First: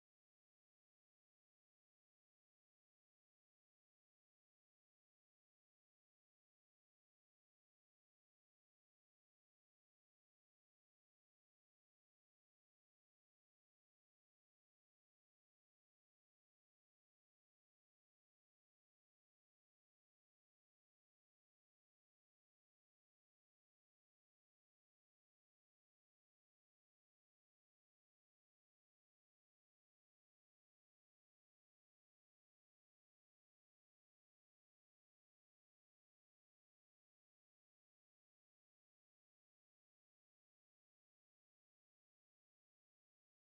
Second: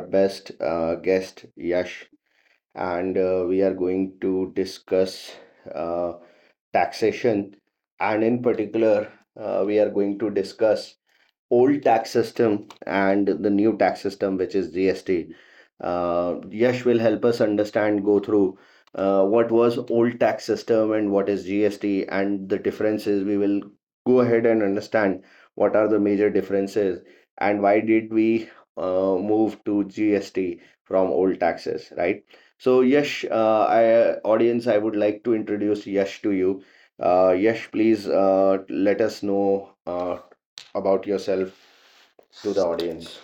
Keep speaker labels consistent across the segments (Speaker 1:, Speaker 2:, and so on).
Speaker 1: best guest, Yash, and we are going to discuss uh, taxation, and in particular, we are going to discuss old tax system and the new tax system, which is GST. Yash will help us understand, go through what was old tax system and what is GST and the differences. We will go ahead and understand what are the major differences and why did we move to GST from old taxes, right? So Yash, I, audience, I would like to introduce Yash to you. Yash, please let us know about yourself to the audience.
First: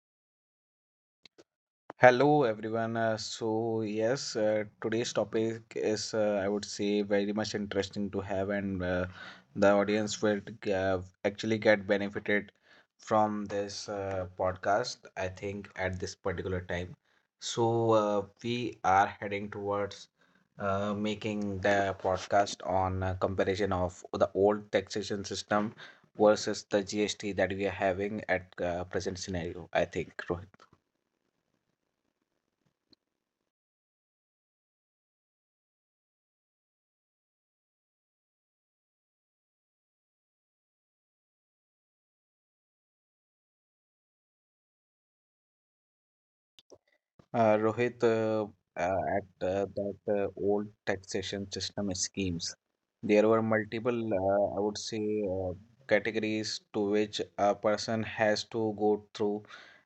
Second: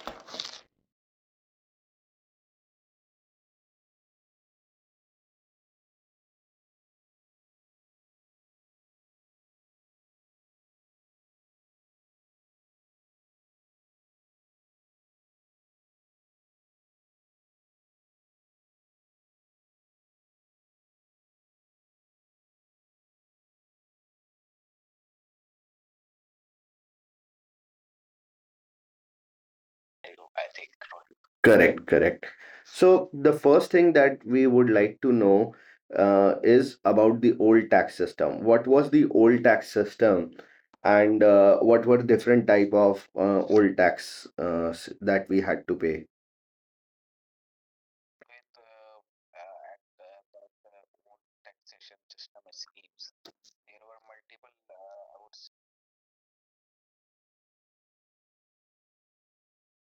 Speaker 2: Hello everyone. So yes, today's topic is I would say very much interesting to have, and the audience will actually get benefited from this podcast. I think at this particular time, so we are heading towards making the podcast on comparison of the old taxation system versus the GST that we are having at present scenario. I think Rohit.
Speaker 1: Correct, correct. So the first thing that we would like to know is about the old tax system. What was the old tax system, and what were different type of old tax that we had to pay?
Speaker 2: Rohit, at that old taxation system schemes, there were multiple, I would say, categories to which a person has to go through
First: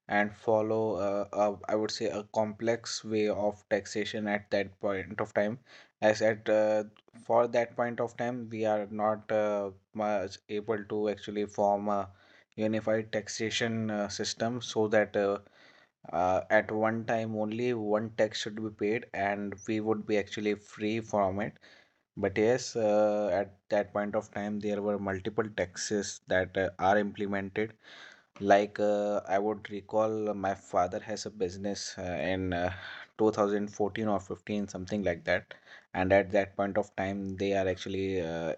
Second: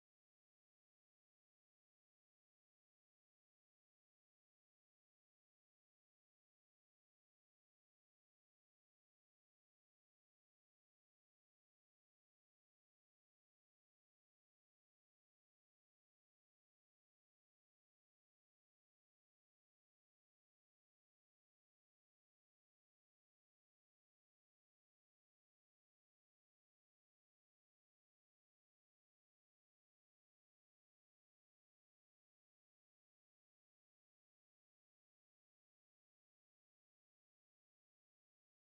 Speaker 2: and follow, a, I would say, a complex way of taxation at that point of time. As at for that point of time, we are not much able to actually form a unified taxation system so that. At one time only one tax should be paid and we would be actually free from it, but yes, at that point of time there were multiple taxes that are implemented, like I would recall, my father has a business in 2014 or 15, something like that. And at that point of time, they are actually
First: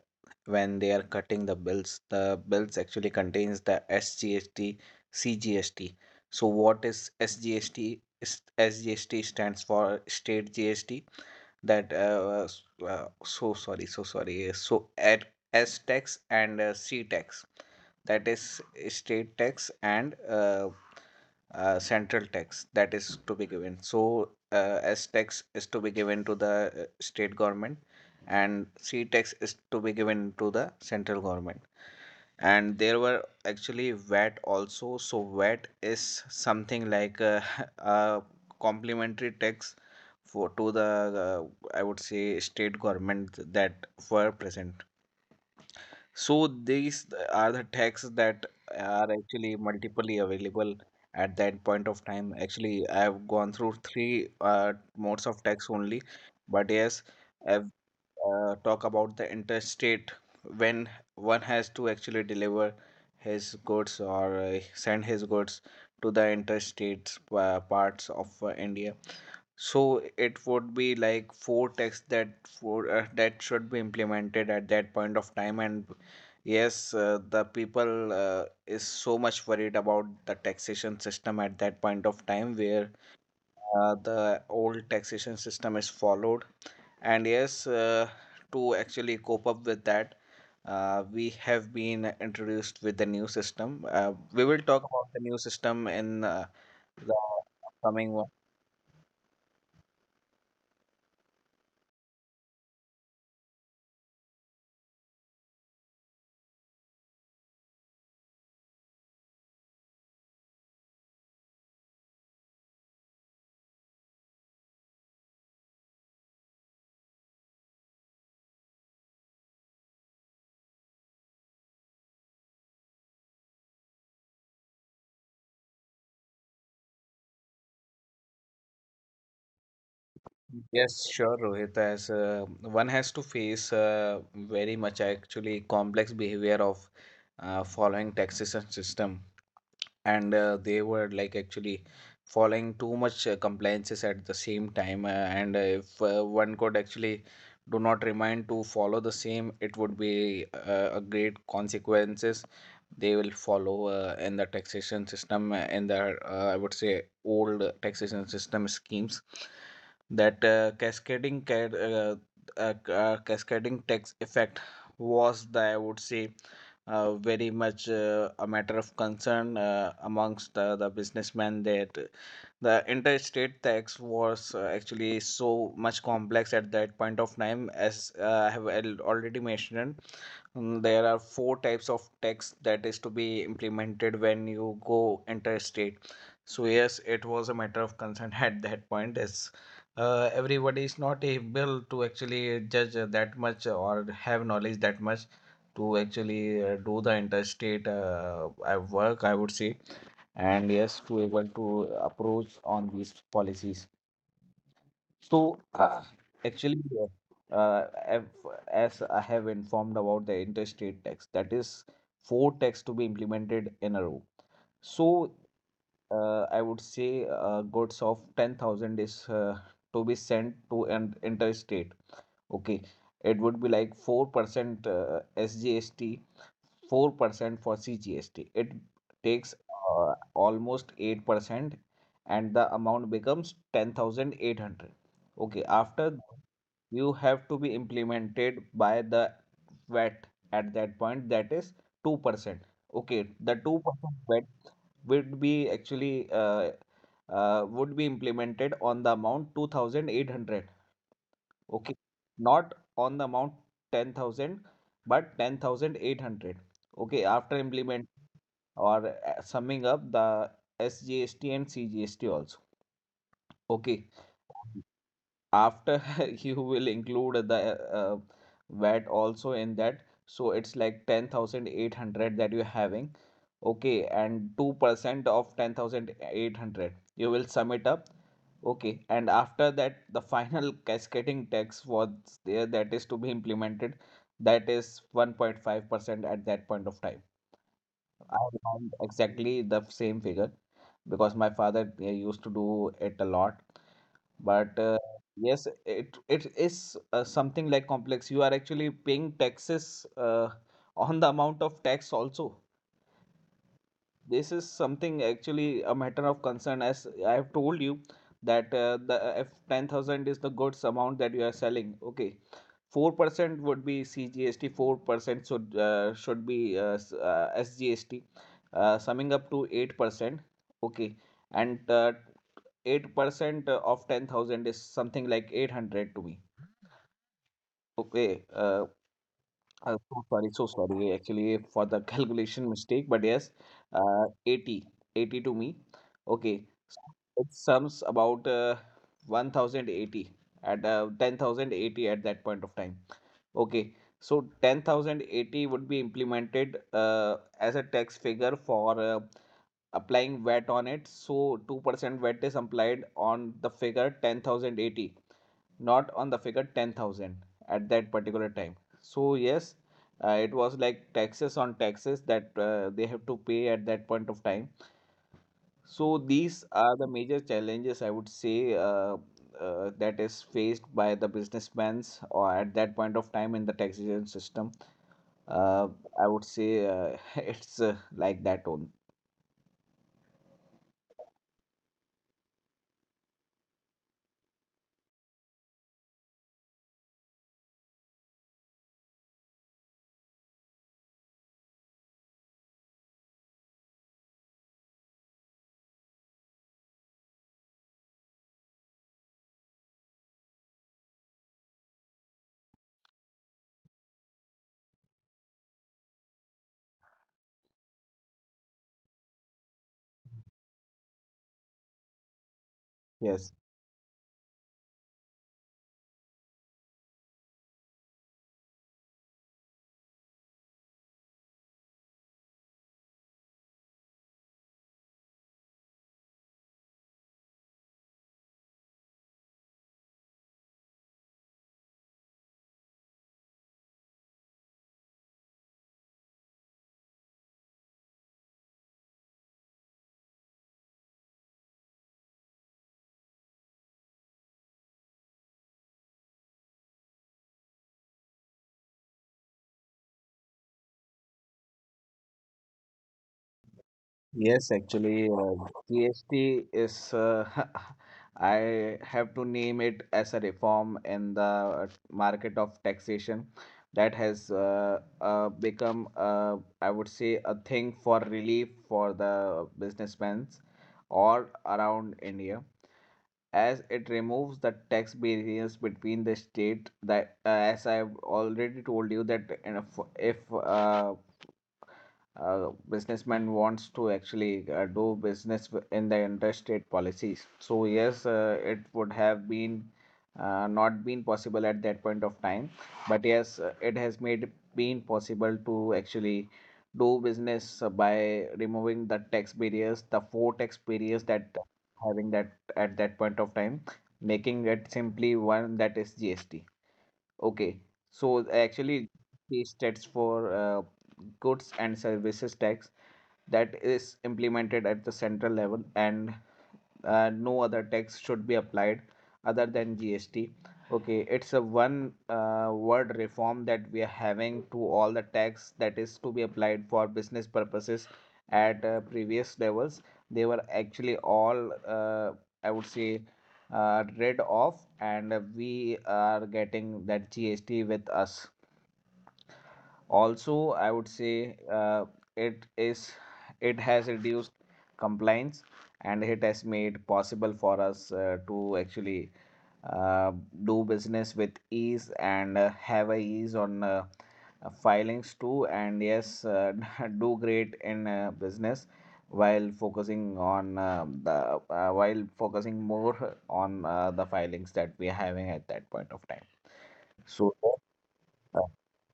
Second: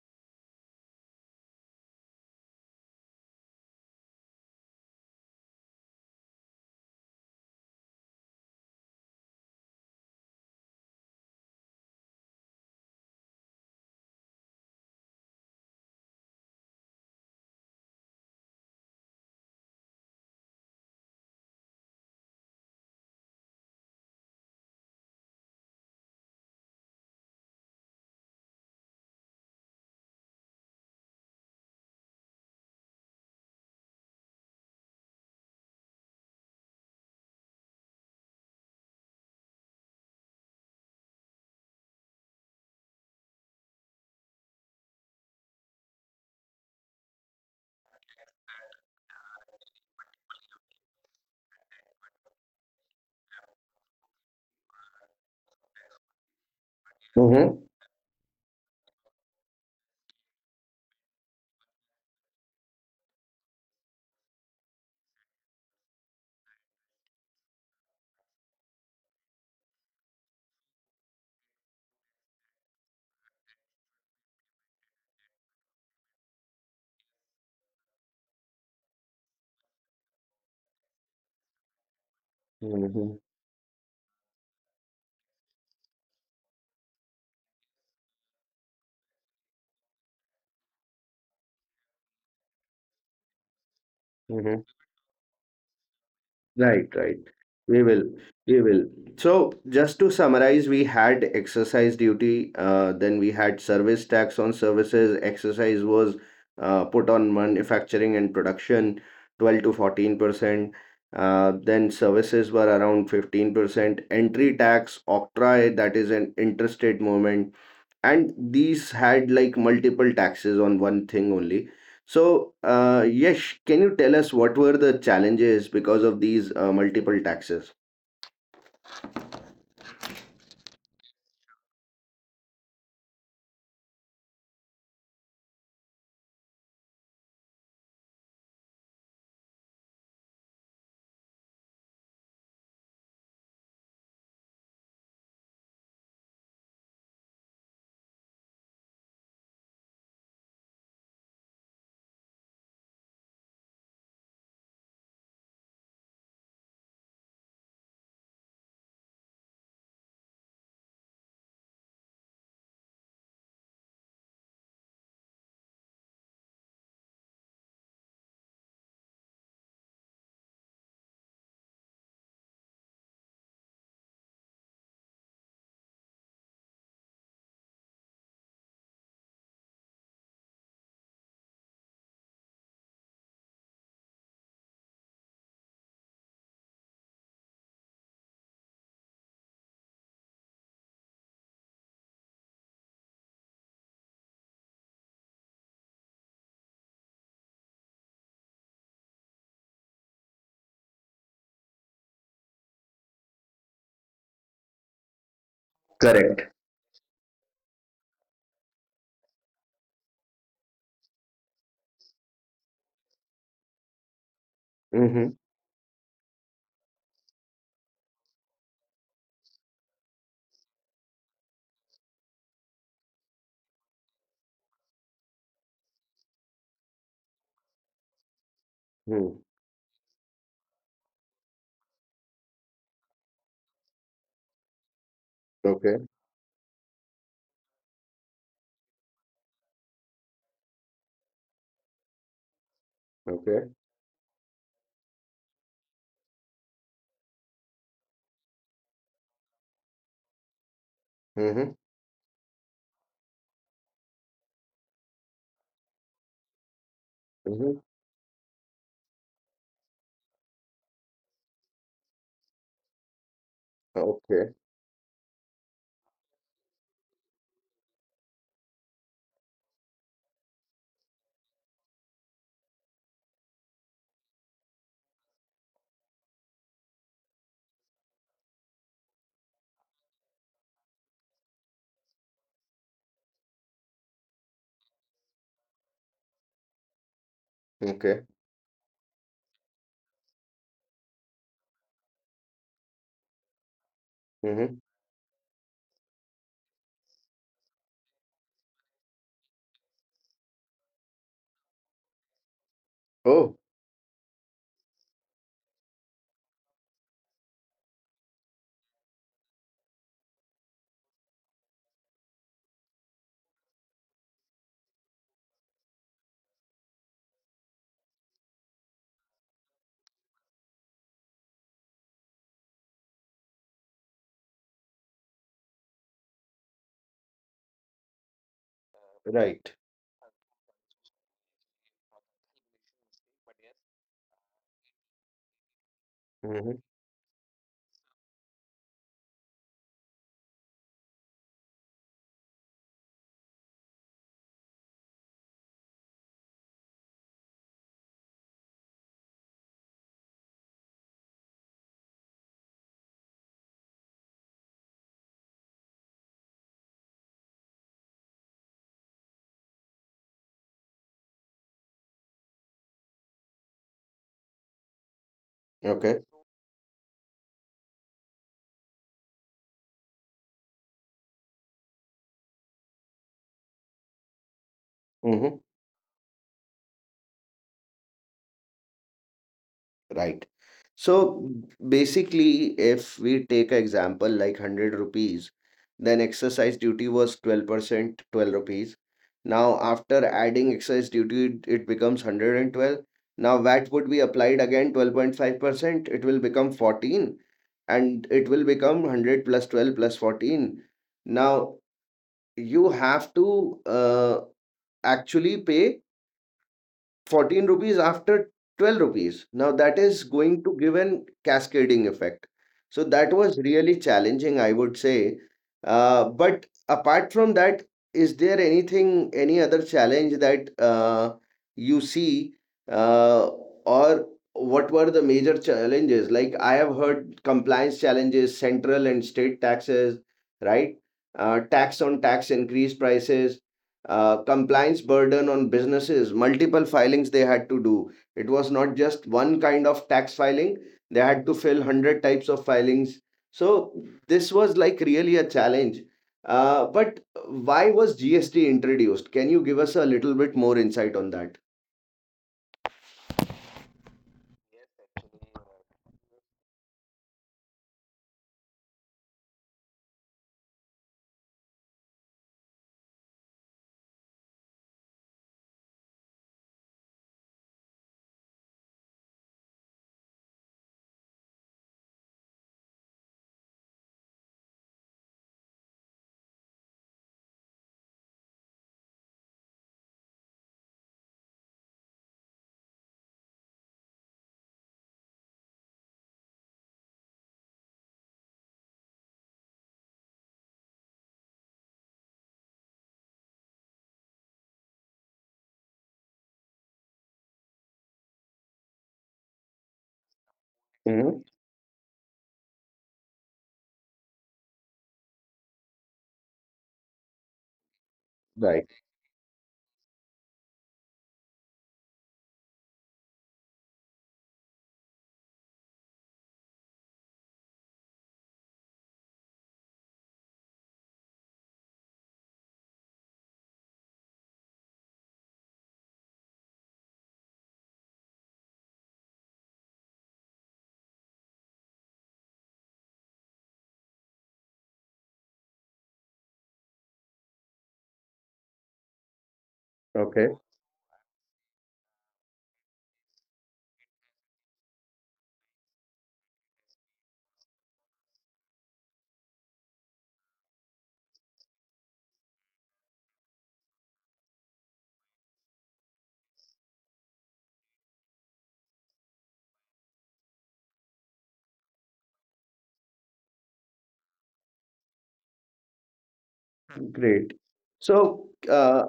Speaker 2: when they are cutting the bills actually contains the SGST, CGST. So what is SGST? SGST stands for State GST, that so at s tax and c tax, that is state tax and central tax that is to be given. So s tax is to be given to the state government, and c tax is to be given to the central government, and there were actually wet also. So wet is something like a, a complimentary tax for to the I would say state government that were present. So these are the taxes that are actually multiply available at that point of time. Actually I have gone through three modes of tax only, but yes,
Speaker 1: Mm-hmm.
Speaker 2: uh, talk about the interstate, when one has to actually deliver his goods or send his goods to the interstate parts of India. So it would be like four texts that for that should be implemented at that point of time. And yes, the people is so much worried about the taxation system at that point of time, where
Speaker 1: Mm-hmm.
Speaker 2: the old taxation system is followed. And yes, to actually cope up with that, we have been introduced with the new system. We will talk about the new system in
Speaker 1: Right, right.
Speaker 2: the
Speaker 1: We will.
Speaker 2: upcoming one.
Speaker 1: We will. So, just to summarize, we had exercise duty, then we had service tax on services. Exercise was put on manufacturing and production, 12 to 14%. Then services were around 15%. Entry tax, octroi, that is an interstate movement, and these had like multiple taxes on one thing only. So, Yash, can you tell us what were the challenges because of these multiple taxes?
Speaker 2: Yes, sure, Rohit. As one has to face very much actually complex behavior of following taxation system, and they were like actually following too much compliances at the same time, and if one could actually do not remind to follow the same, it would be a great consequences they will follow in the taxation system in the I would say old taxation system schemes. That cascading tax effect was the, I would say, very much a matter of concern amongst the businessmen. That the interstate tax was actually so much complex at that point of time, as I have already mentioned. Mm, there are four types of tax that is to be implemented when you go interstate. So yes, it was a matter of consent at that point. As everybody is not able to actually judge that much or have knowledge that much to actually do the interstate work, I would say. And yes, to able to approach on these policies. So,
Speaker 1: Correct.
Speaker 2: actually, as I have informed about the interstate tax, that is four tax to be implemented in a row. So,
Speaker 1: Mm-hmm.
Speaker 2: I would say goods of 10,000 is to be sent to an interstate. Okay, it would be like 4% SGST, 4% for CGST. It
Speaker 1: Hmm.
Speaker 2: takes almost 8% and the amount becomes 10,800. Okay,
Speaker 1: Okay.
Speaker 2: after you have to be implemented by the VAT at that point, that is 2%. Okay, the
Speaker 1: Okay.
Speaker 2: 2% VAT would be actually would be implemented on the amount 2,800.
Speaker 1: Mm-hmm.
Speaker 2: Okay, not on the amount 10,000, but 10,800. Okay, after
Speaker 1: Mm-hmm.
Speaker 2: implement or summing up the SGST and CGST also. Okay,
Speaker 1: Okay.
Speaker 2: after you will include the VAT also in that. So it's like 10,800 that you're having. Okay, and 2% of 10,800, you will sum it up. Okay, and after that, the final cascading tax was there, that is to be implemented. That is 1.5% at that point of time.
Speaker 1: Okay.
Speaker 2: I remember exactly the same figure because my father used to do it a lot. But
Speaker 1: Mm-hmm.
Speaker 2: yes, it is something like complex. You are actually paying taxes on the amount of tax also.
Speaker 1: Oh,
Speaker 2: This is something actually a matter of concern, as I have told you, that the if 10,000 is the goods amount that you are selling, okay, 4% would be cgst, 4% should be sgst, summing up to 8%, okay. And 8% of 10,000 is something like 800 to me, okay. uh,
Speaker 1: right.
Speaker 2: uh, so sorry, so sorry actually for the calculation mistake, but yes, 80, 80 to me. Okay,
Speaker 1: Mm-hmm.
Speaker 2: so it sums about 1080 at 10,080 at that point of time. Okay, so 10,080 would be implemented as a tax figure for applying VAT on it. So 2% VAT is applied on the figure 10,080, not on the figure 10,000 at that particular time. So, yes, it was like taxes on taxes that they have to pay at that point of time. So,
Speaker 1: Okay.
Speaker 2: these are the major challenges I would say that is faced by the businessmen or at that point of time in the taxation system.
Speaker 1: Mm-hmm.
Speaker 2: Uh, I would say it's like that only.
Speaker 1: Right. So basically, if we take an example like 100 rupees, then exercise duty was 12%, 12 rupees. Now, after adding excise duty, it becomes 112. Now, VAT would be applied again 12.5%. It will become 14, and it will become 100 plus 12 plus 14. Now, you have to actually pay 14 rupees after 12 rupees. Now that is going to give an cascading effect. So that
Speaker 2: Yes.
Speaker 1: was really challenging, I would say. But apart from that, is there anything, any other challenge that you see, uh, or what were the major challenges? Like I have heard compliance challenges, central and state taxes, right? Tax on tax increase prices, compliance burden on businesses, multiple filings they had to do. It was not just one kind of tax filing, they had to fill 100 types of filings. So, this was like really a challenge. But why was GST introduced? Can you give us a little bit more insight on that?
Speaker 2: Yes, actually, GST is, I have to name it as a reform in the market of taxation that has become, I would say, a thing for relief for the businessmen all around India, as it removes the tax barriers between the state. That, as I've already told you, that you know, if businessman wants to actually do business in the interstate policies. So yes, it would have been not been possible at that point of time, but yes, it has made been possible to actually do business by removing the tax barriers, the four tax barriers that having that at that point of time, making it simply one that is GST. Okay, so
Speaker 1: Right.
Speaker 2: actually, the stats for goods and services tax that is implemented at the central level, and no other tax should be applied other than GST. Okay, it's a one word reform that we are having to all the tax that is to be applied for business purposes at previous levels. They were actually all, I would say, rid of, and we are getting that GST with us.
Speaker 1: Okay.
Speaker 2: Also I would say it is, it has reduced compliance, and it has made possible for us to actually uh, do business with ease, and have a ease on filings too. And yes, do great in business while focusing on the while focusing more on the filings that we are having at that point of time, so
Speaker 1: Great. So, uh,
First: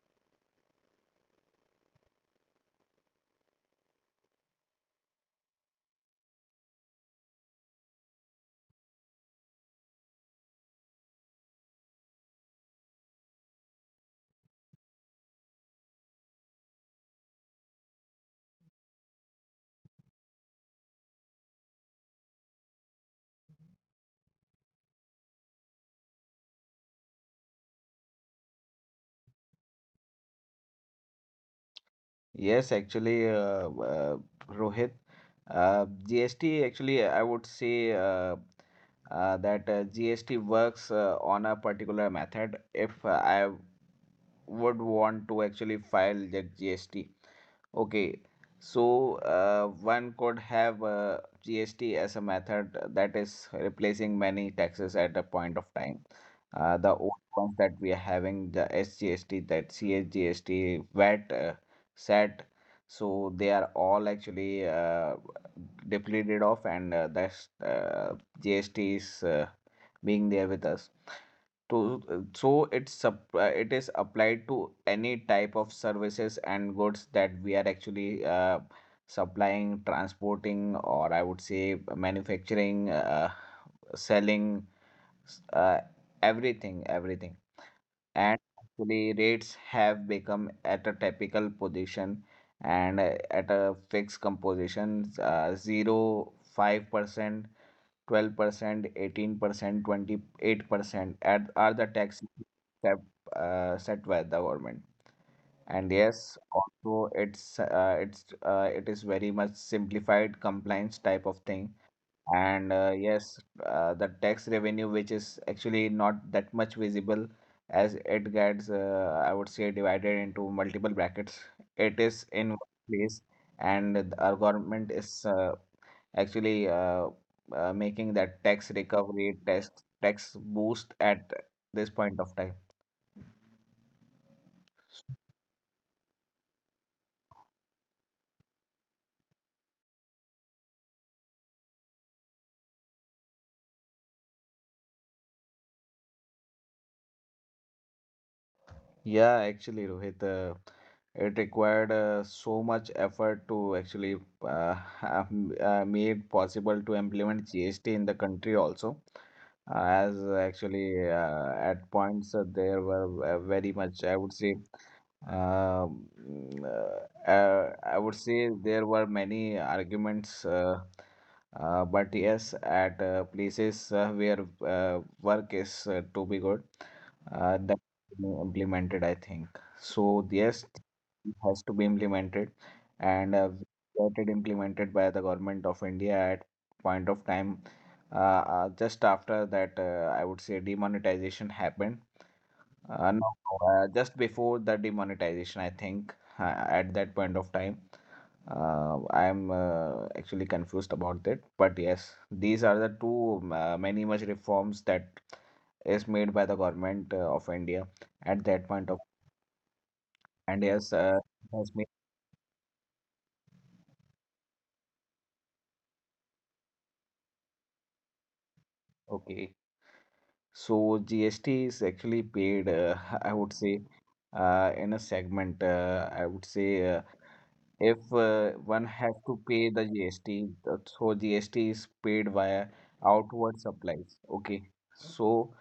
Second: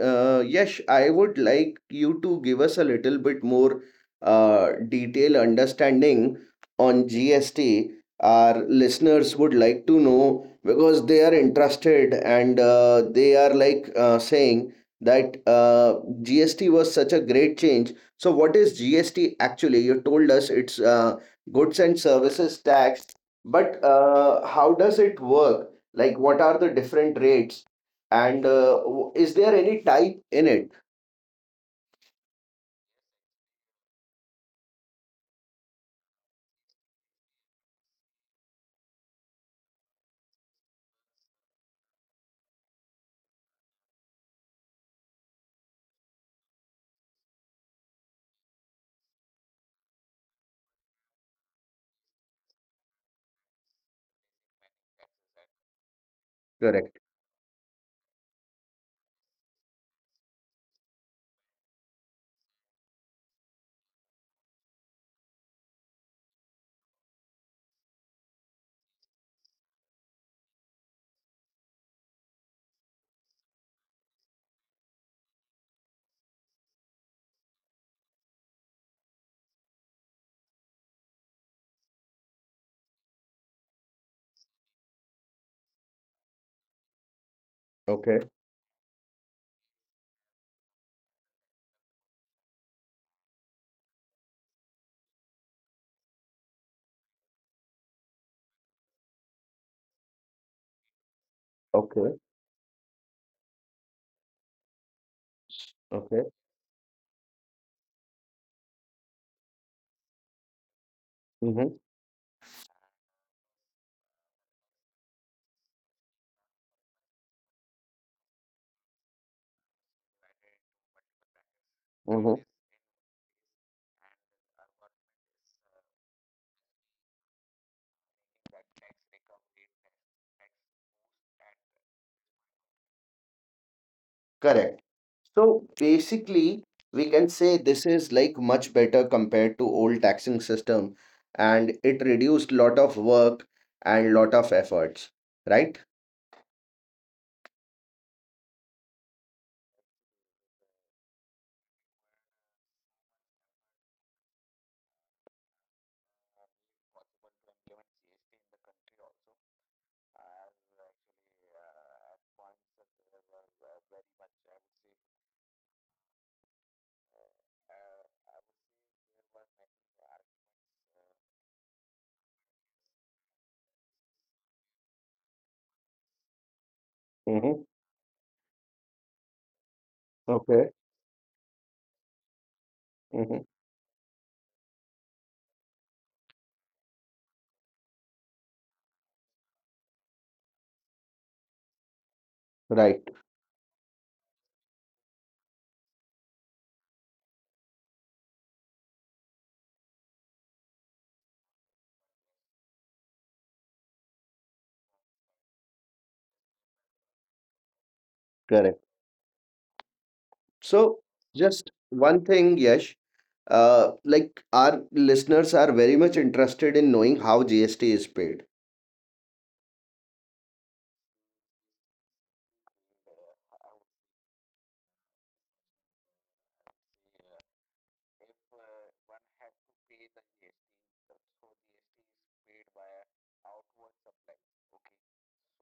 Speaker 1: uh, Yash, I would like you to give us a little bit more detailed understanding on GST. Our listeners would like to know because they are interested and they are like saying that GST was such a great change. So, what is GST actually? You told us it's goods and services tax, but how does it work? Like, what are the different rates? And is there any type in it?
Speaker 2: Yes, actually, Rohit, GST actually, I would say that GST works on a particular method. If I would want to actually file the GST, okay, so one could have GST as a method that is replacing many taxes at a point of time. The
Speaker 1: Correct.
Speaker 2: old ones that we are having, the SGST, that CSGST, VAT, SAT, so they are all actually depleted off, and that's GST is being there with us to, so it is applied to any type of services and goods that we are actually supplying, transporting, or I would say manufacturing, selling, s- uh, everything.
Speaker 1: Okay.
Speaker 2: And actually rates have become at a typical position and at a fixed composition, 0%, 5%, 12%, 18%, 28% at, are the
Speaker 1: Okay.
Speaker 2: taxes set, set by the government. And
Speaker 1: Okay.
Speaker 2: yes, also it's it is very much simplified compliance type of thing.
Speaker 1: Mm-hmm.
Speaker 2: And yes, the tax revenue, which is actually not that much visible, as it gets, I would say, divided into multiple brackets. It is in
Speaker 1: Mm-hmm.
Speaker 2: one place, and our government is actually making that tax recovery tax boost at this point of time.
Speaker 1: Correct. So basically, we can say this is like much better compared to old taxing system, and it reduced lot of work and lot of efforts, right?
Speaker 2: Yeah, actually Rohit, it required so much effort to actually uh, have made possible to implement GST in the country also. As actually at points there were very much I would say Um, I would say there were many arguments, but yes, at places where work is to be good,
Speaker 1: Mm-hmm.
Speaker 2: that being implemented, I think. So yes,
Speaker 1: Okay.
Speaker 2: it has to be implemented, and
Speaker 1: Mm-hmm.
Speaker 2: we got it implemented by the government of India at point of time just after that, I would say demonetization happened.
Speaker 1: Right.
Speaker 2: No, just before the demonetization, I think uh, at that point of time, I'm actually confused about that. But yes, these are the two many much reforms that is made by the government of India at that
Speaker 1: Correct.
Speaker 2: point of. And yes,
Speaker 1: So just
Speaker 2: has made
Speaker 1: one thing, Yash, like our listeners are very much interested in knowing how GST is paid.
Speaker 2: okay. So GST is actually paid, I would say, in a segment. I would say. If one has to pay the GST, so GST is paid via outward supplies. Okay, so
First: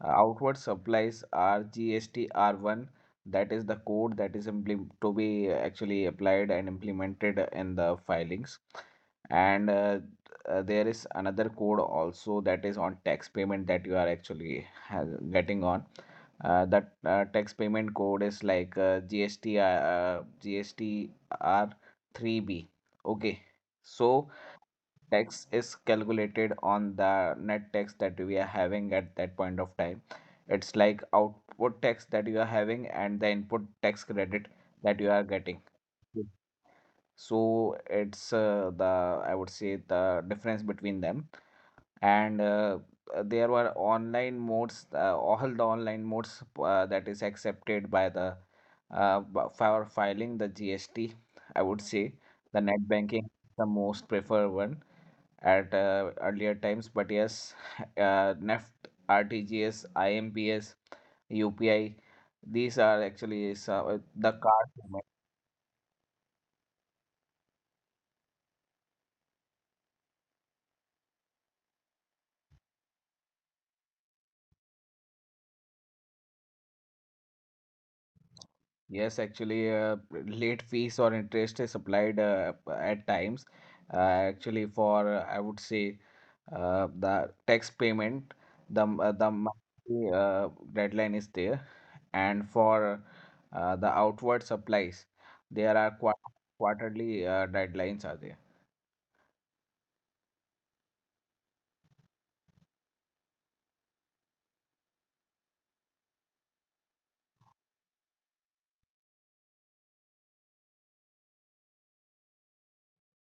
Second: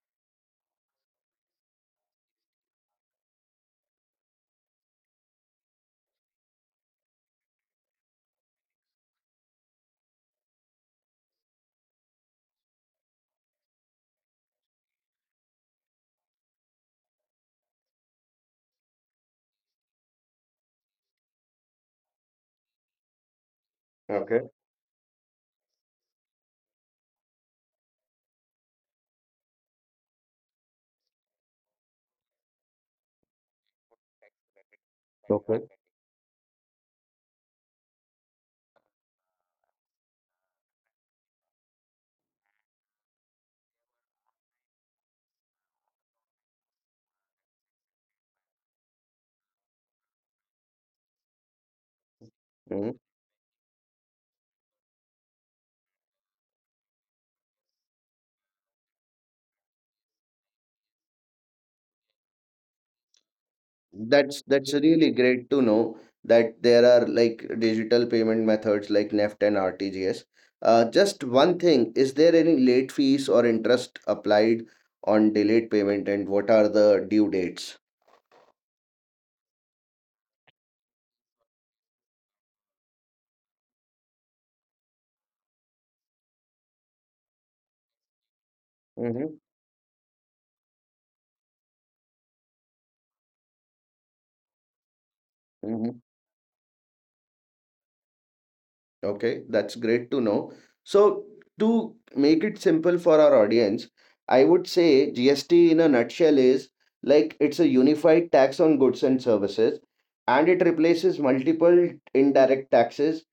Speaker 2: outward supplies are GST, that is the code that is to be actually applied and implemented in the filings. And there is another code also that is on tax payment that you are actually getting on. That tax payment code is like GST GSTR3B. Okay, so
Speaker 1: Okay.
Speaker 2: tax is calculated on the net tax that we are having at that point of time. It's like output tax that you are having and the input tax credit that you are getting.
Speaker 1: Okay.
Speaker 2: So it's the I would say the difference between them. And there were online modes, all the online modes that is accepted by the for filing the GST. I would say the net
Speaker 1: Hmm.
Speaker 2: banking is the most preferred one at earlier times, but yes NEFT, RTGS, IMPS, UPI, these are actually some, the
Speaker 1: That's
Speaker 2: card
Speaker 1: that's
Speaker 2: payment.
Speaker 1: really great to know that there are like digital payment methods like NEFT and RTGS. Just one thing, is there any late fees or interest applied on delayed payment, and what are the due dates?
Speaker 2: Yes, actually, late fees or interest is applied at times, uh, actually for I would say the tax payment, the the
Speaker 1: Mm-hmm.
Speaker 2: monthly, deadline is there. And for the outward supplies, there are quarterly deadlines are there.
Speaker 1: Okay, that's great to know. So, to make it simple for our audience, I would say GST in a nutshell is like it's a unified tax on goods and services, and it replaces multiple indirect taxes.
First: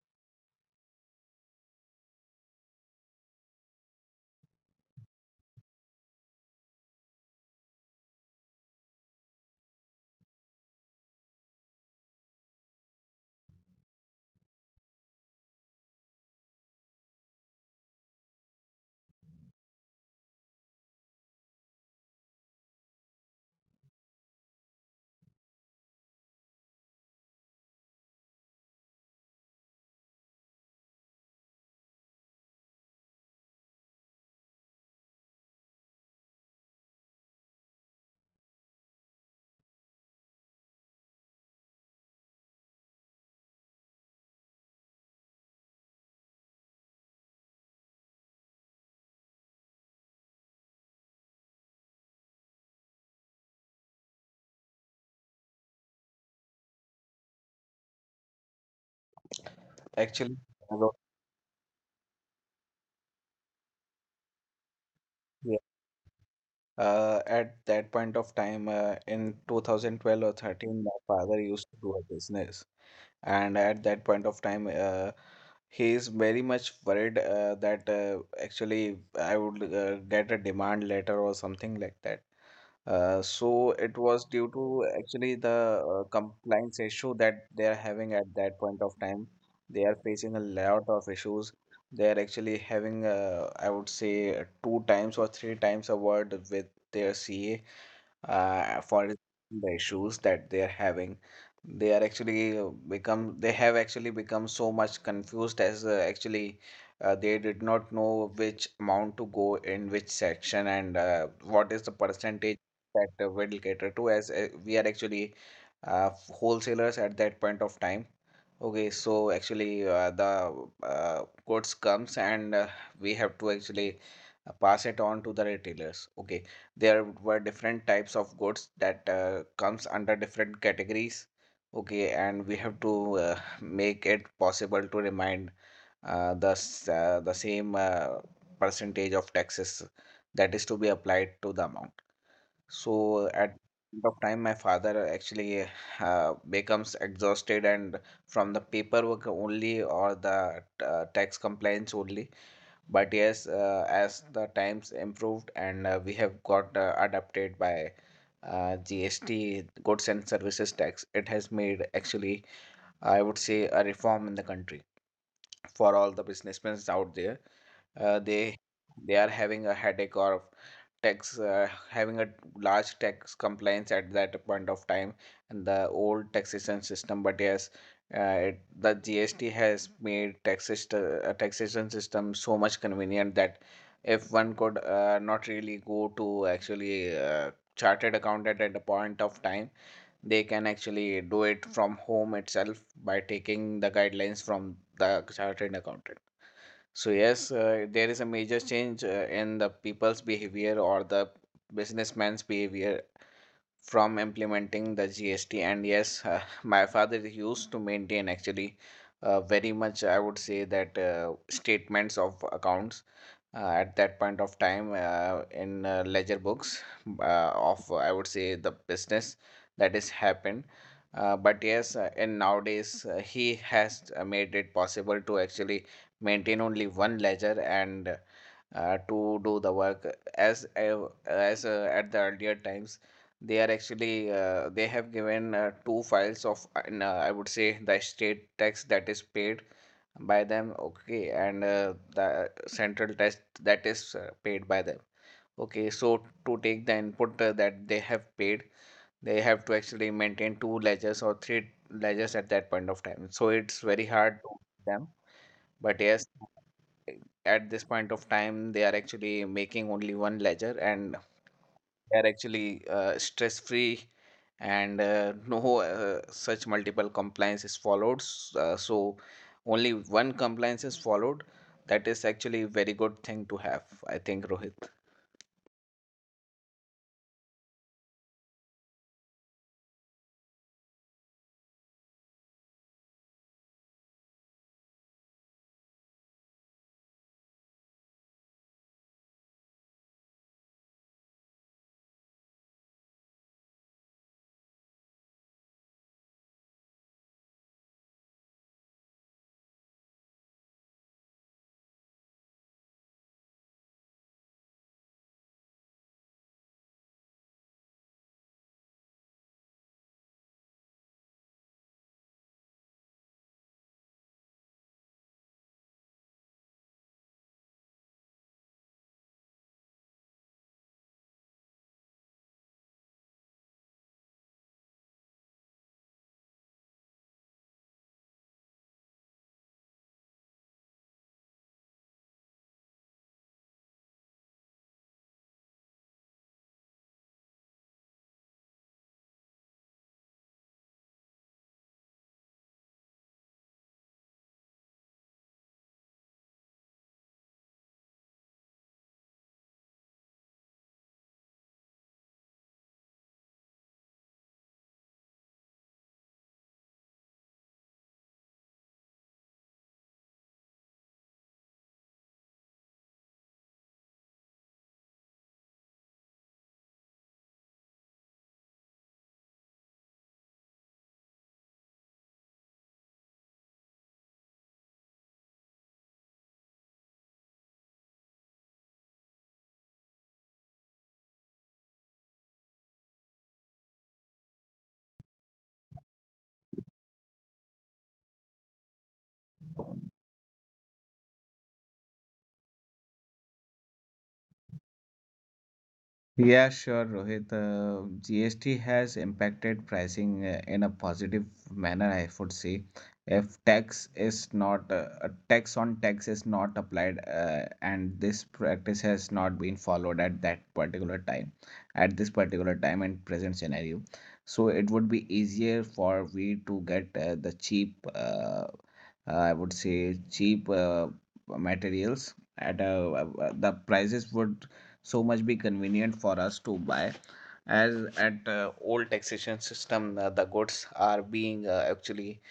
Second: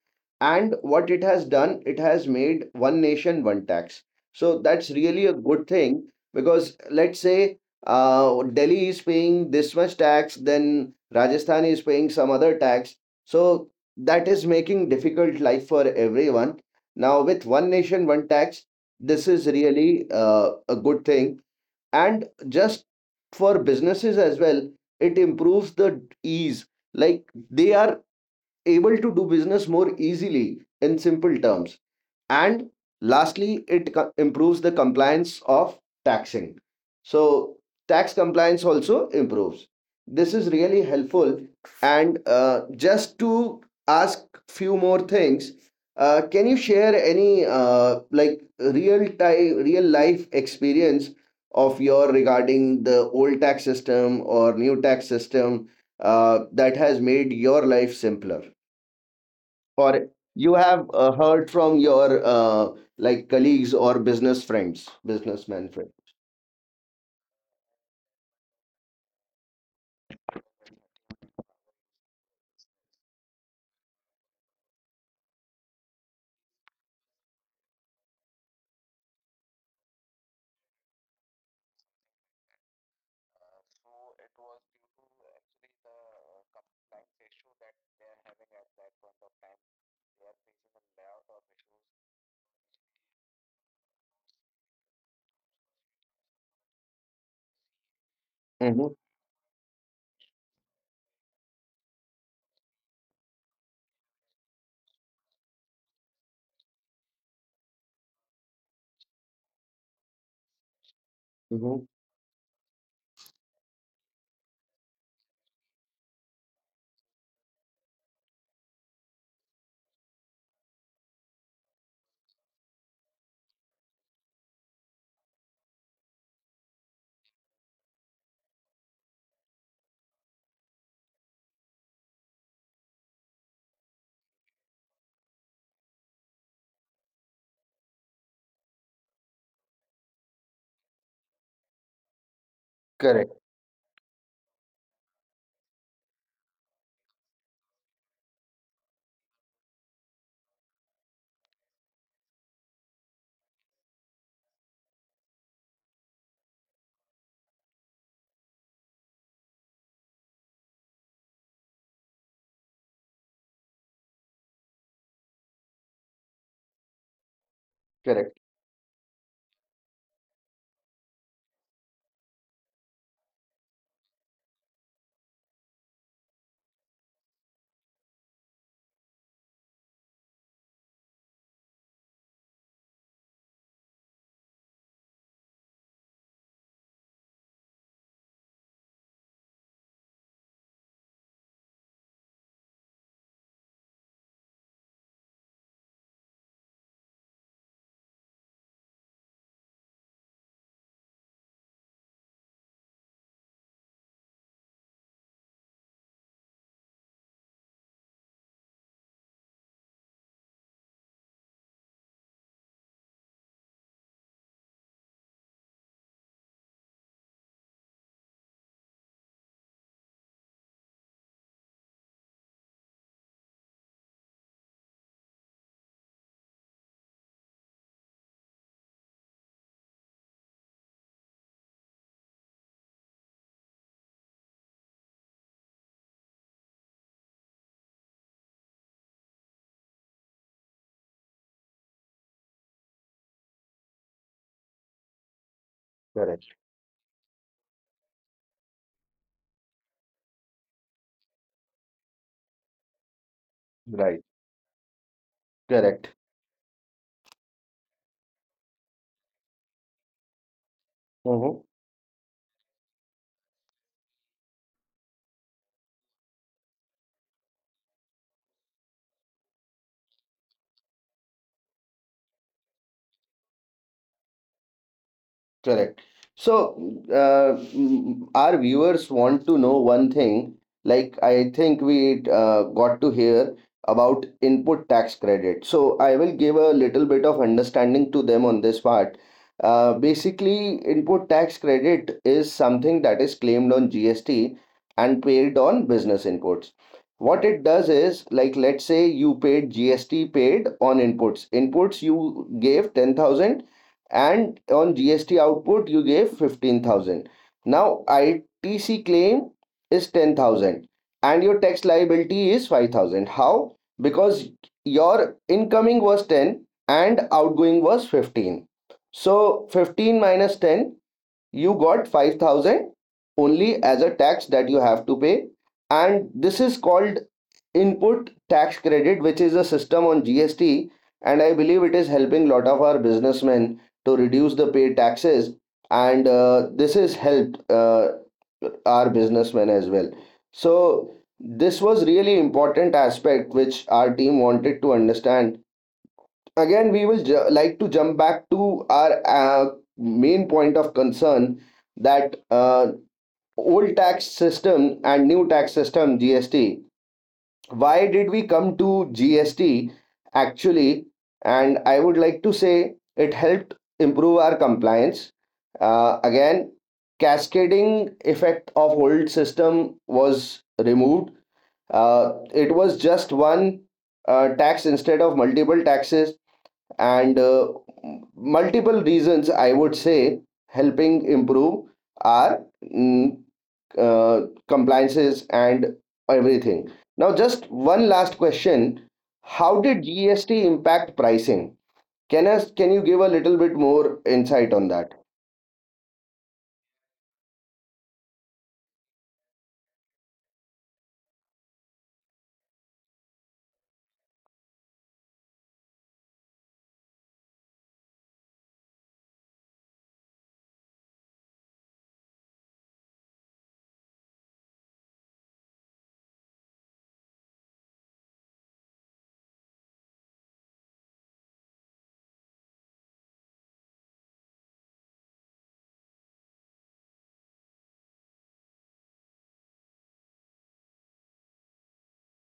Speaker 1: And what it has done, it has made one nation, one tax. So, that's really a good thing, because let's say Delhi is paying this much tax, then Rajasthan is paying some other tax. So that is making difficult life for everyone. Now, with one nation, one tax, this is really a good thing. And just for businesses as well, it improves the ease. Like they are able to do business more easily in simple terms, and lastly it improves the compliance of taxing, so tax compliance also improves. This is really helpful. And just to ask few more things, can you share any like real time real life experience of your regarding the old tax system or new tax system that has made your life simpler, or
Speaker 2: Actually,
Speaker 1: you have
Speaker 2: well,
Speaker 1: heard from your like colleagues or business friends,
Speaker 2: yeah,
Speaker 1: businessmen friend.
Speaker 2: at that point of time, in 2012 or 13, my father used to do a business, and at that point of time, he is very much worried that actually I would get a demand letter or something like that. So it was due to actually the compliance issue that they are having at that point of time. They are facing a lot of issues. They are actually having, I would say, two times or three times a word with their CA
Speaker 1: Mm-hmm.
Speaker 2: for the issues that they are having. They are actually become they have actually become so much confused, as actually they did not know which amount to go in which section and what is
Speaker 1: Mm-hmm.
Speaker 2: the percentage that will cater to, as we are actually wholesalers at that point of time. Okay, so actually, the goods comes and we have to actually pass it on to the retailers. Okay, there were different types of goods that comes under different categories. Okay, and we have to make it possible to remind the same percentage of taxes that is to be applied to the amount. So
Speaker 1: Correct,
Speaker 2: at end of time, my father actually becomes exhausted, and from the paperwork only or the tax compliance only. But yes, as the times improved and we have got adapted by GST, Goods and Services Tax, it has made actually, I would say, a reform in the country for all the businessmen out there. Uh,
Speaker 1: correct,
Speaker 2: they they are having a headache or tax having a large tax compliance at that point of time and the old taxation system. But yes, it, the GST has made taxation system so much convenient that if one could not really go to actually chartered accountant at a point of time, they can actually do it from home itself by taking the guidelines from the chartered accountant. So yes, there is a major change in the people's behavior or the businessman's behavior from implementing the GST. And yes, my father used to maintain actually very much, I would say that statements of accounts at that point of time in ledger books of I would say the business that is happened. But yes, and nowadays he has made it possible to actually maintain only one ledger and to do the work, as at the earlier times they are actually they have given two files of I would say the estate tax that is paid by them, okay, and the central test that is paid by them, okay, so
Speaker 1: correct.
Speaker 2: to take the input that they have paid, they have to actually maintain two ledgers or three ledgers at that point of time, so it's very
Speaker 1: Right,
Speaker 2: hard to them. But
Speaker 1: correct.
Speaker 2: yes, at this point of time they are actually making only one ledger and
Speaker 1: Mm-hmm.
Speaker 2: they are actually stress free, and no such multiple compliance is followed. So only one compliance is followed, that is actually a very good thing to have, I think, Rohit.
Speaker 1: Correct. So, our viewers want to know one thing. Like, I think we got to hear about input tax credit. So, I will give a little bit of understanding to them on this part. Basically, input tax credit is something that is claimed on GST and paid on business inputs. What it does is, like, let's say you paid GST paid on inputs. Inputs you gave 10,000 and on GST output you gave 15,000. Now ITC claim is 10,000 and your tax liability is 5,000. How? Because your incoming was 10 and outgoing was 15. So 15 minus 10, you got 5,000 only as a tax that you have to pay, and this is called input tax credit, which is a system on GST. And I believe it is helping lot of our businessmen to reduce the paid taxes, and this has helped our businessmen as well. So this was really important aspect which our team wanted to understand. Again, we will like to jump back to our main point of concern, that old tax system and new tax system GST, why did we come to GST actually? And I would like to say it helped improve our compliance. Again, cascading effect of old system was removed. It was just one tax instead of multiple taxes, and multiple reasons I would say helping improve our uh, compliances and everything. Now, just one last question. How did GST impact pricing? Can you give a little bit more insight on that?
Speaker 2: Yeah, sure, Rohit. GST has impacted pricing in a positive manner, I would say. If tax is not a tax on tax is not applied, and this practice has not been followed at that particular time, at this particular time and present scenario, so it would be easier for we to get the cheap, uh, I would say cheap materials at a, the prices would so much be convenient for us to buy, as at old taxation system the goods are being actually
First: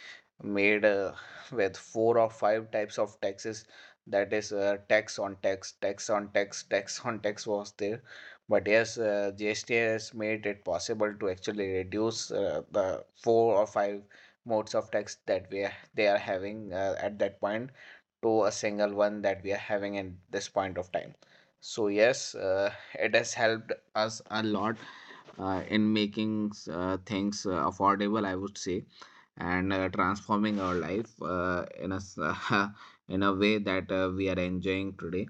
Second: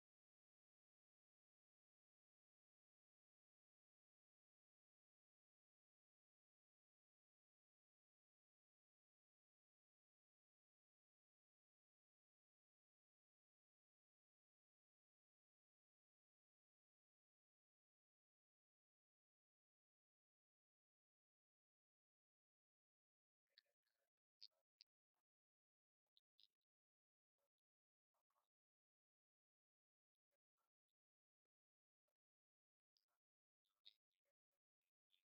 Speaker 2: made with four or five types of taxes, that is tax on tax was there. But yes, GST has made it possible to actually reduce the four or five modes of tax that they are having at that point to a single one that we are having in this point of time. So yes, it has helped us a lot in making things affordable, I would say, and transforming our life in a way that we are enjoying today.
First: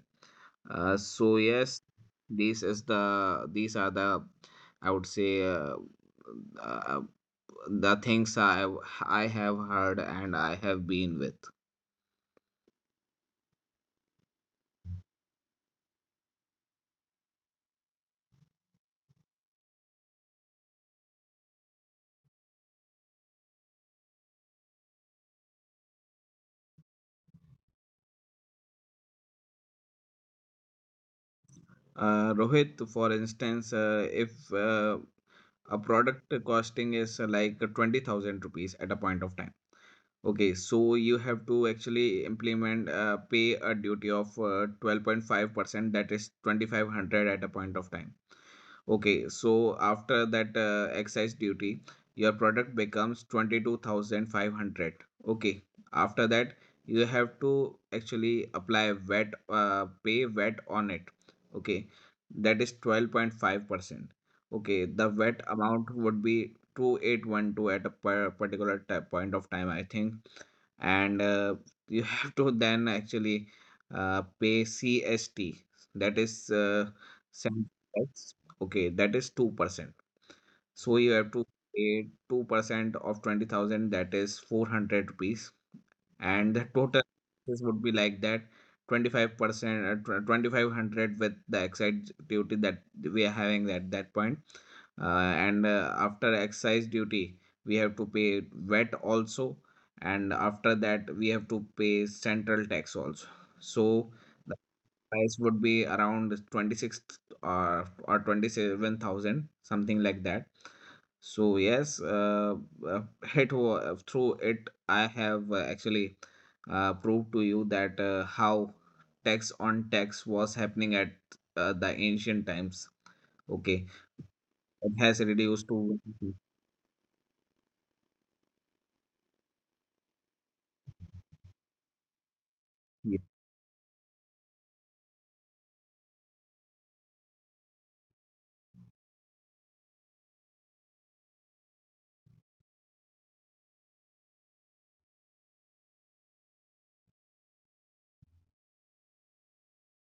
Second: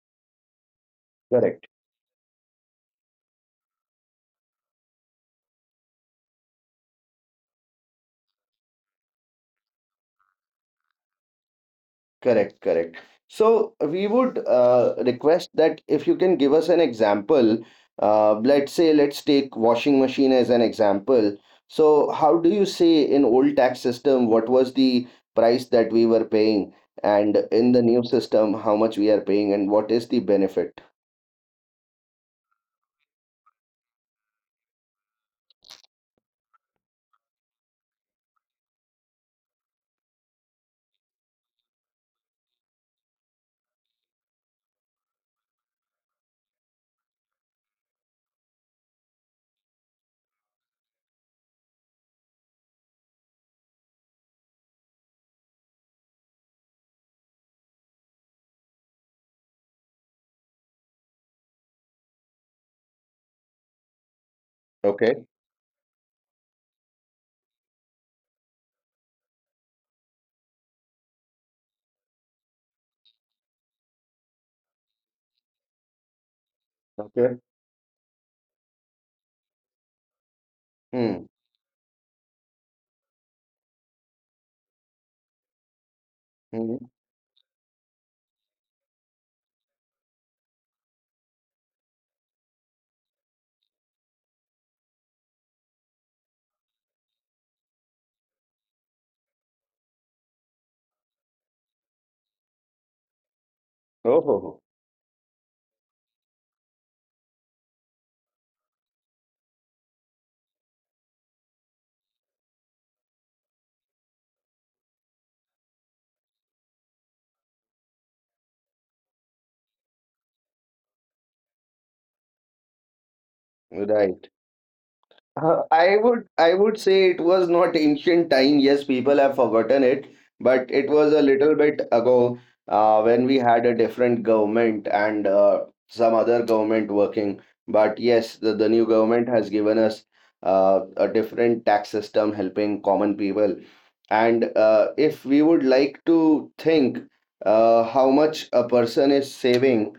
Speaker 2: So
Speaker 1: Correct.
Speaker 2: yes, this is the these are the I would say uh, the things I have heard and I have been with.
Speaker 1: Correct, correct. So we would request that if you can give us an example, let's say, let's take washing machine as an example. So how do you say in old tax system, what was the price that we were paying? And in the new system, how much we are paying and what is the benefit?
Speaker 2: Rohit, for instance, if a product costing is like 20,000 rupees at a point of time. Okay, so you have to actually implement pay a duty of 12.5%, that is 2500 at a point of time. Okay, so after that excise duty, your product becomes 22,500. Okay, after that, you have to actually apply VAT, pay VAT on it. Okay, that is 12.5%. Okay, the
Speaker 1: Okay.
Speaker 2: VAT amount would be 2812 at a particular point of time, I think. And you have to then actually pay CST, that is
Speaker 1: Okay.
Speaker 2: sales tax. Okay, that is 2%. So you
Speaker 1: Hmm.
Speaker 2: have to pay 2% of 20,000, that is 400 rupees. And the
Speaker 1: Hmm.
Speaker 2: total expenses would be like that 25%, 2500 with the excise duty that we are having at that point. And after excise duty, we have to pay VAT also. And after that, we have to pay central tax also. So
Speaker 1: Oh,
Speaker 2: price would be around 26 or 27,000 something like that. So yes, uh, it through it I have actually proved to you that how tax on tax was happening at the ancient times, okay.
Speaker 1: right.
Speaker 2: It has reduced
Speaker 1: Uh,
Speaker 2: to
Speaker 1: I would I would say it was not ancient time. Yes, people have forgotten it, but it was a little bit ago
Speaker 2: yes.
Speaker 1: when we had a different government and some other government working. But yes, the new government has given us a different tax system helping common people. And if we would like to think how much a person is saving,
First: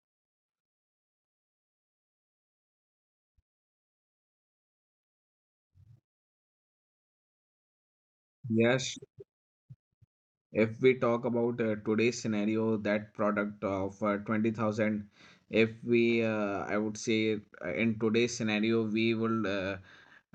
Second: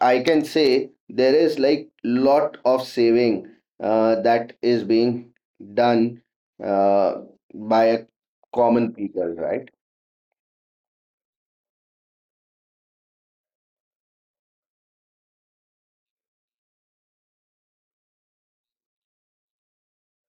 Speaker 1: I can say there is like lot of saving that is being done uh, by a common
Speaker 2: Yes.
Speaker 1: people, right?
Speaker 2: If we talk about today's scenario, that product of 20,000, if we, I would say, in today's scenario, we will uh,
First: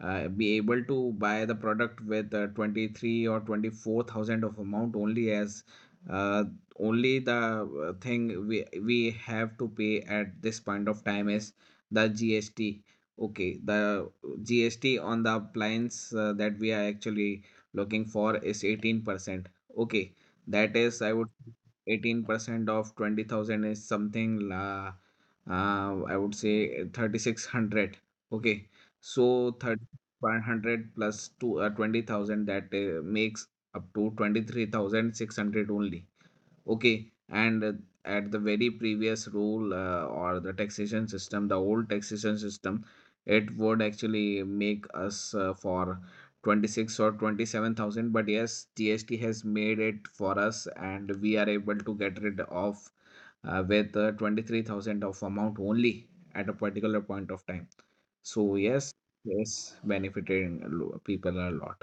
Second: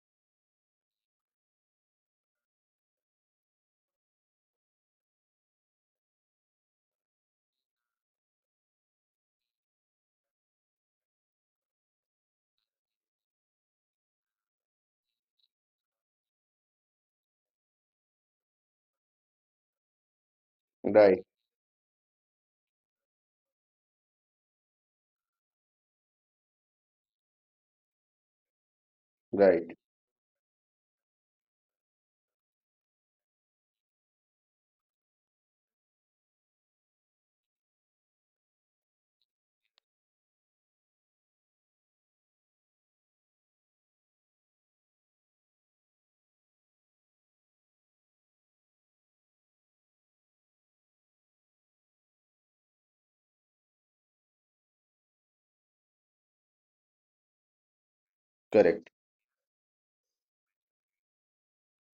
Speaker 2: uh, be able to buy the product with 23 or 24 thousand of amount only, as uh, only the thing we have to pay at this point of time is the GST, okay, the GST on the appliance that we are actually looking for is 18%, okay, that is I
Speaker 1: Right,
Speaker 2: would 18% of 20,000 is something I would say 3600, okay. So
Speaker 1: right,
Speaker 2: 100 plus two, 20,000, that makes up to 23,600 only. Okay, and at the very previous rule or the taxation system, the old taxation system, it would actually make us for 26 or 27,000. But yes, GST has made it for us, and we are able to get rid of with 23,000 of amount only at a particular point of time. So
Speaker 1: correct.
Speaker 2: yes, yes, benefiting a people a lot.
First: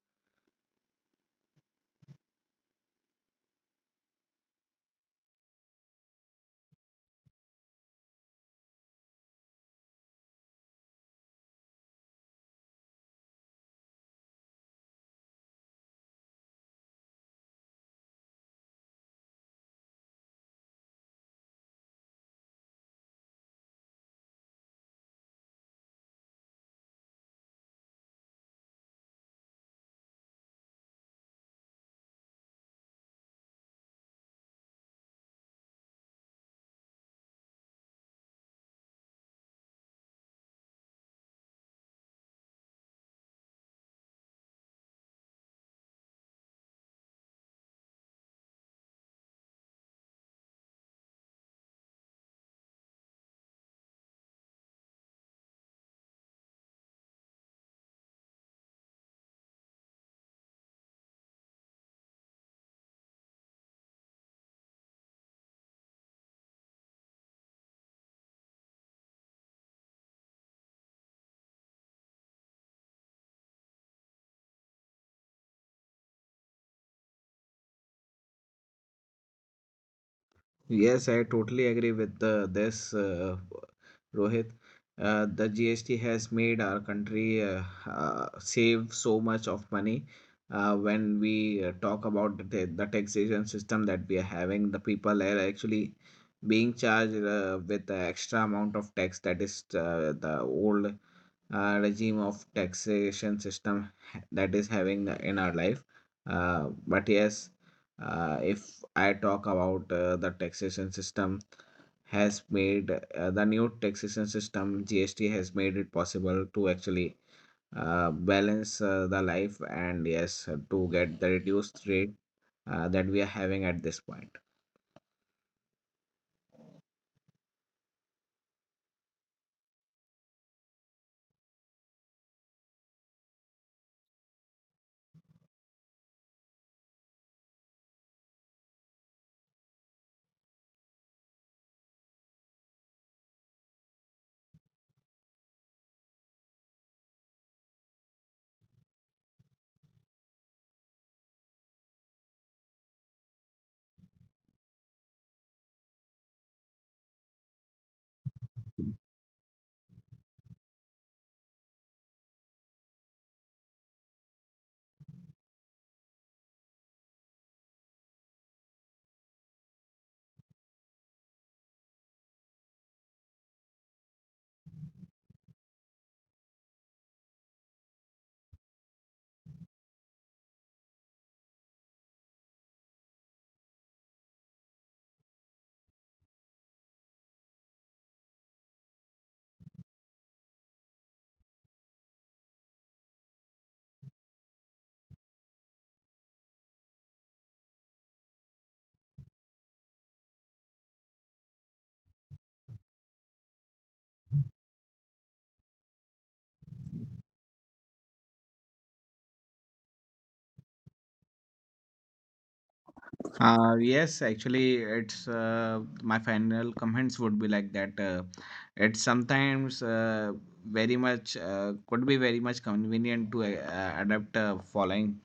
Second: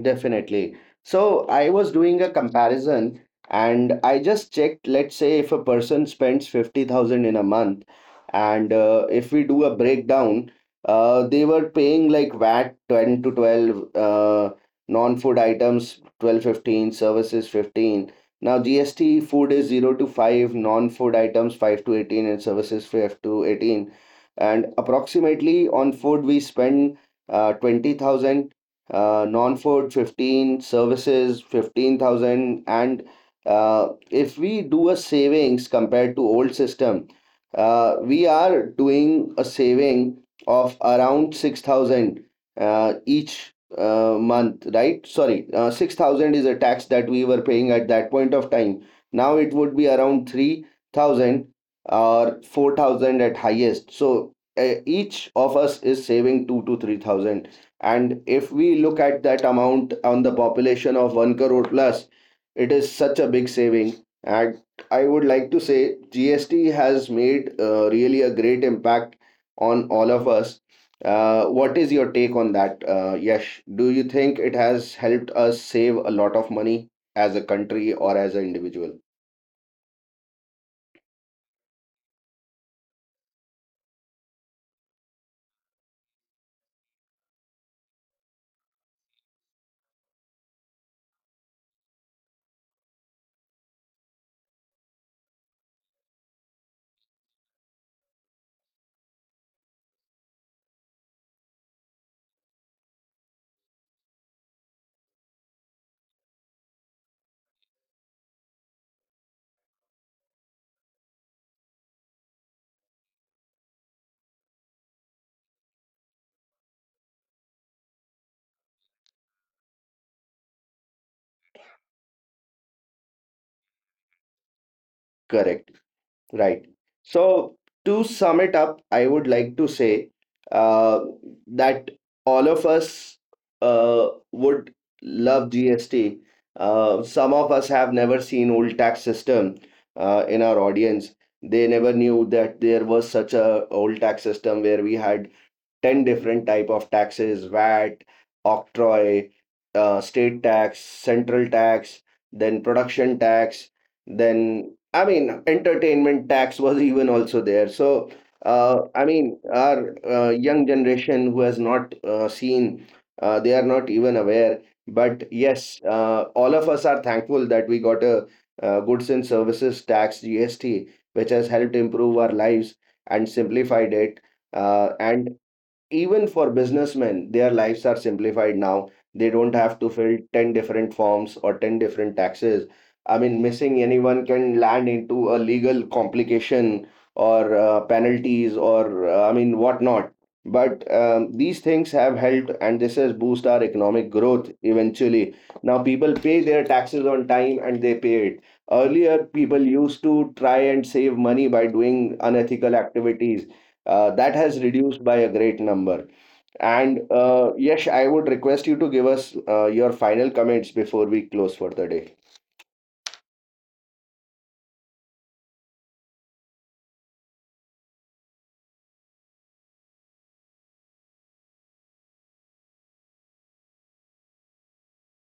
Speaker 1: Definitely. So I was doing a comparison, and I just checked, let's say if a person spends 50,000 in a month, and if we do a breakdown, they were paying like VAT 10 to 12, non-food items 12 15, services 15. Now GST food is 0 to 5, non-food items 5 to 18, and services 5 to 18. And approximately on food we spend 20,000, non-food 15, services 15,000, and if we do a savings compared to old system, we are doing a saving of around 6,000 each month, right? Sorry, 6,000 is a tax that we were paying at that point of time. Now it would be around 3,000 or 4,000 at highest. So each of us is saving 2 to 3,000, and if we look at that amount on the population of 1 crore plus, it is such a big saving. And I would like to say GST has made really a great impact on all of us. What is your take on that, Yash? Do you think it has helped us save a lot of money as a country or as an individual?
Speaker 2: Yes, I totally agree with the, this, Rohit. The GST has made our country save so much of money. When we talk about the, the taxation system that we are having, the people are actually being charged with the extra amount of tax that is the old regime of taxation system that is having in our life. But yes, if I talk about the taxation system has made the new taxation system GST has made it possible to actually balance the life and yes to get the reduced rate that we are having at this point.
Speaker 1: Correct. Right. So to sum it up, I would like to say uh, that all of us would love GST. Some of us have never seen old tax system in our audience. They never knew that there was such a old tax system where we had 10 different type of taxes: VAT, octroi, state tax, central tax, then production tax, then I mean entertainment tax was even also there. So I mean our young generation who has not seen, they are not even aware. But yes, all of us are thankful that we got a goods and services tax, GST, which has helped improve our lives and simplified it. And even for businessmen, their lives are simplified now. They don't have to fill 10 different forms or 10 different taxes. I mean, missing anyone can land into a legal complication or penalties, or I mean, whatnot. But these things have helped, and this has boost our economic growth eventually. Now, people pay their taxes on time and they pay it. Earlier, people used to try and save money by doing unethical activities, that has reduced by a great number. And Yash, I would request you to give us your final comments before we close for the day.
Speaker 2: Yes, actually, it's my final comments would be like that. It's sometimes very much could be very much convenient to adapt following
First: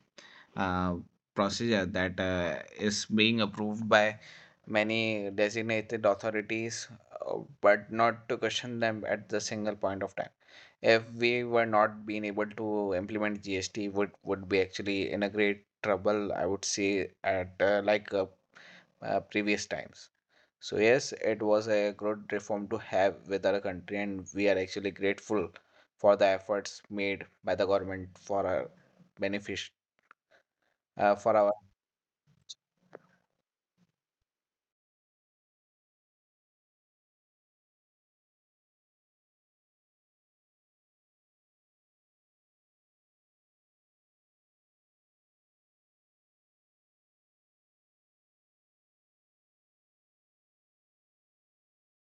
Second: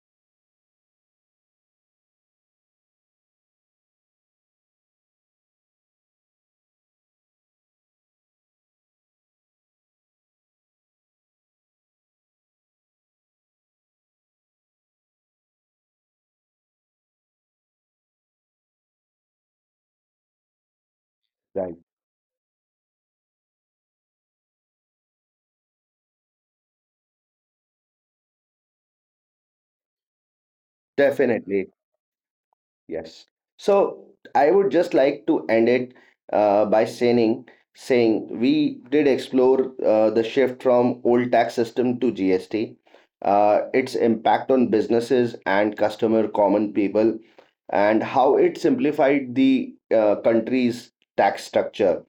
Speaker 2: uh, procedure that is being approved by many designated authorities, uh, but not to question them at the single point of time. If we were not being able to implement GST, would be actually in a great trouble. I would say at like. Previous times. So yes, it was
Speaker 1: Right.
Speaker 2: a good reform to have with our country, and we are actually grateful for the efforts made by the government for our benefit. For our
Speaker 1: Definitely, yes. So I would just like to end it by saying we did explore the shift from old tax system to GST, its impact on businesses and customer common people, and how it simplified the country's tax structure.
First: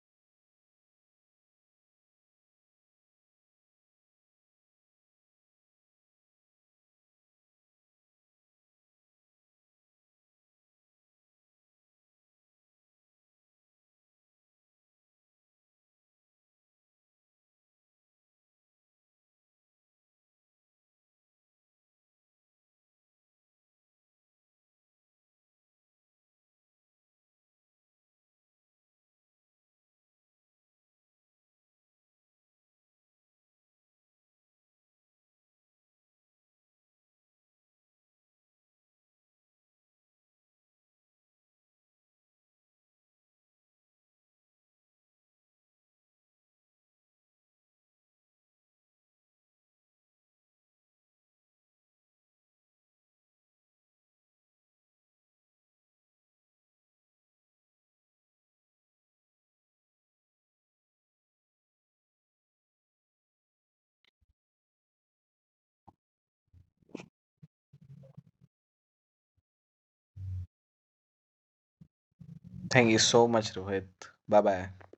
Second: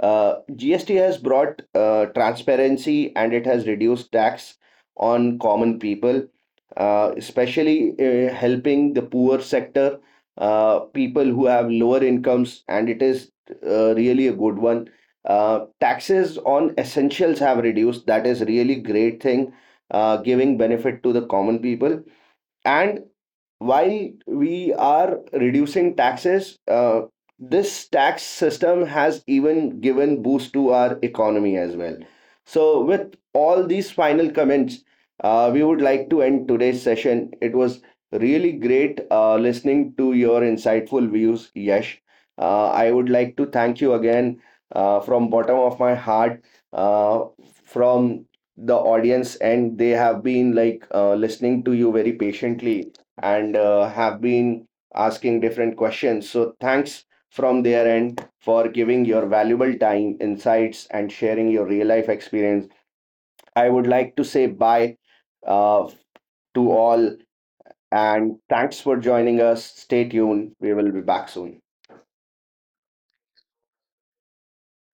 Speaker 1: GST has brought transparency, and it has reduced tax on common people, especially helping the poor sector, people who have lower incomes, and it is really a good one. Taxes on essentials have reduced. That is really great thing, giving benefit to the common people. And while we are reducing taxes, this tax system has even given boost to our economy as well. So, with all these final comments, we would like to end today's session. It was really great listening to your insightful views, Yash. I would like to thank you again from bottom of my heart, uh, from the audience, and they have been like listening to you very patiently, and have been asking different questions. So, thanks from their end for giving your valuable time, insights, and sharing your real life experience. I would like to say bye uh, to all and thanks for joining us. Stay tuned. We will be back soon.
Speaker 2: thank you so much, Rohit. Bye bye.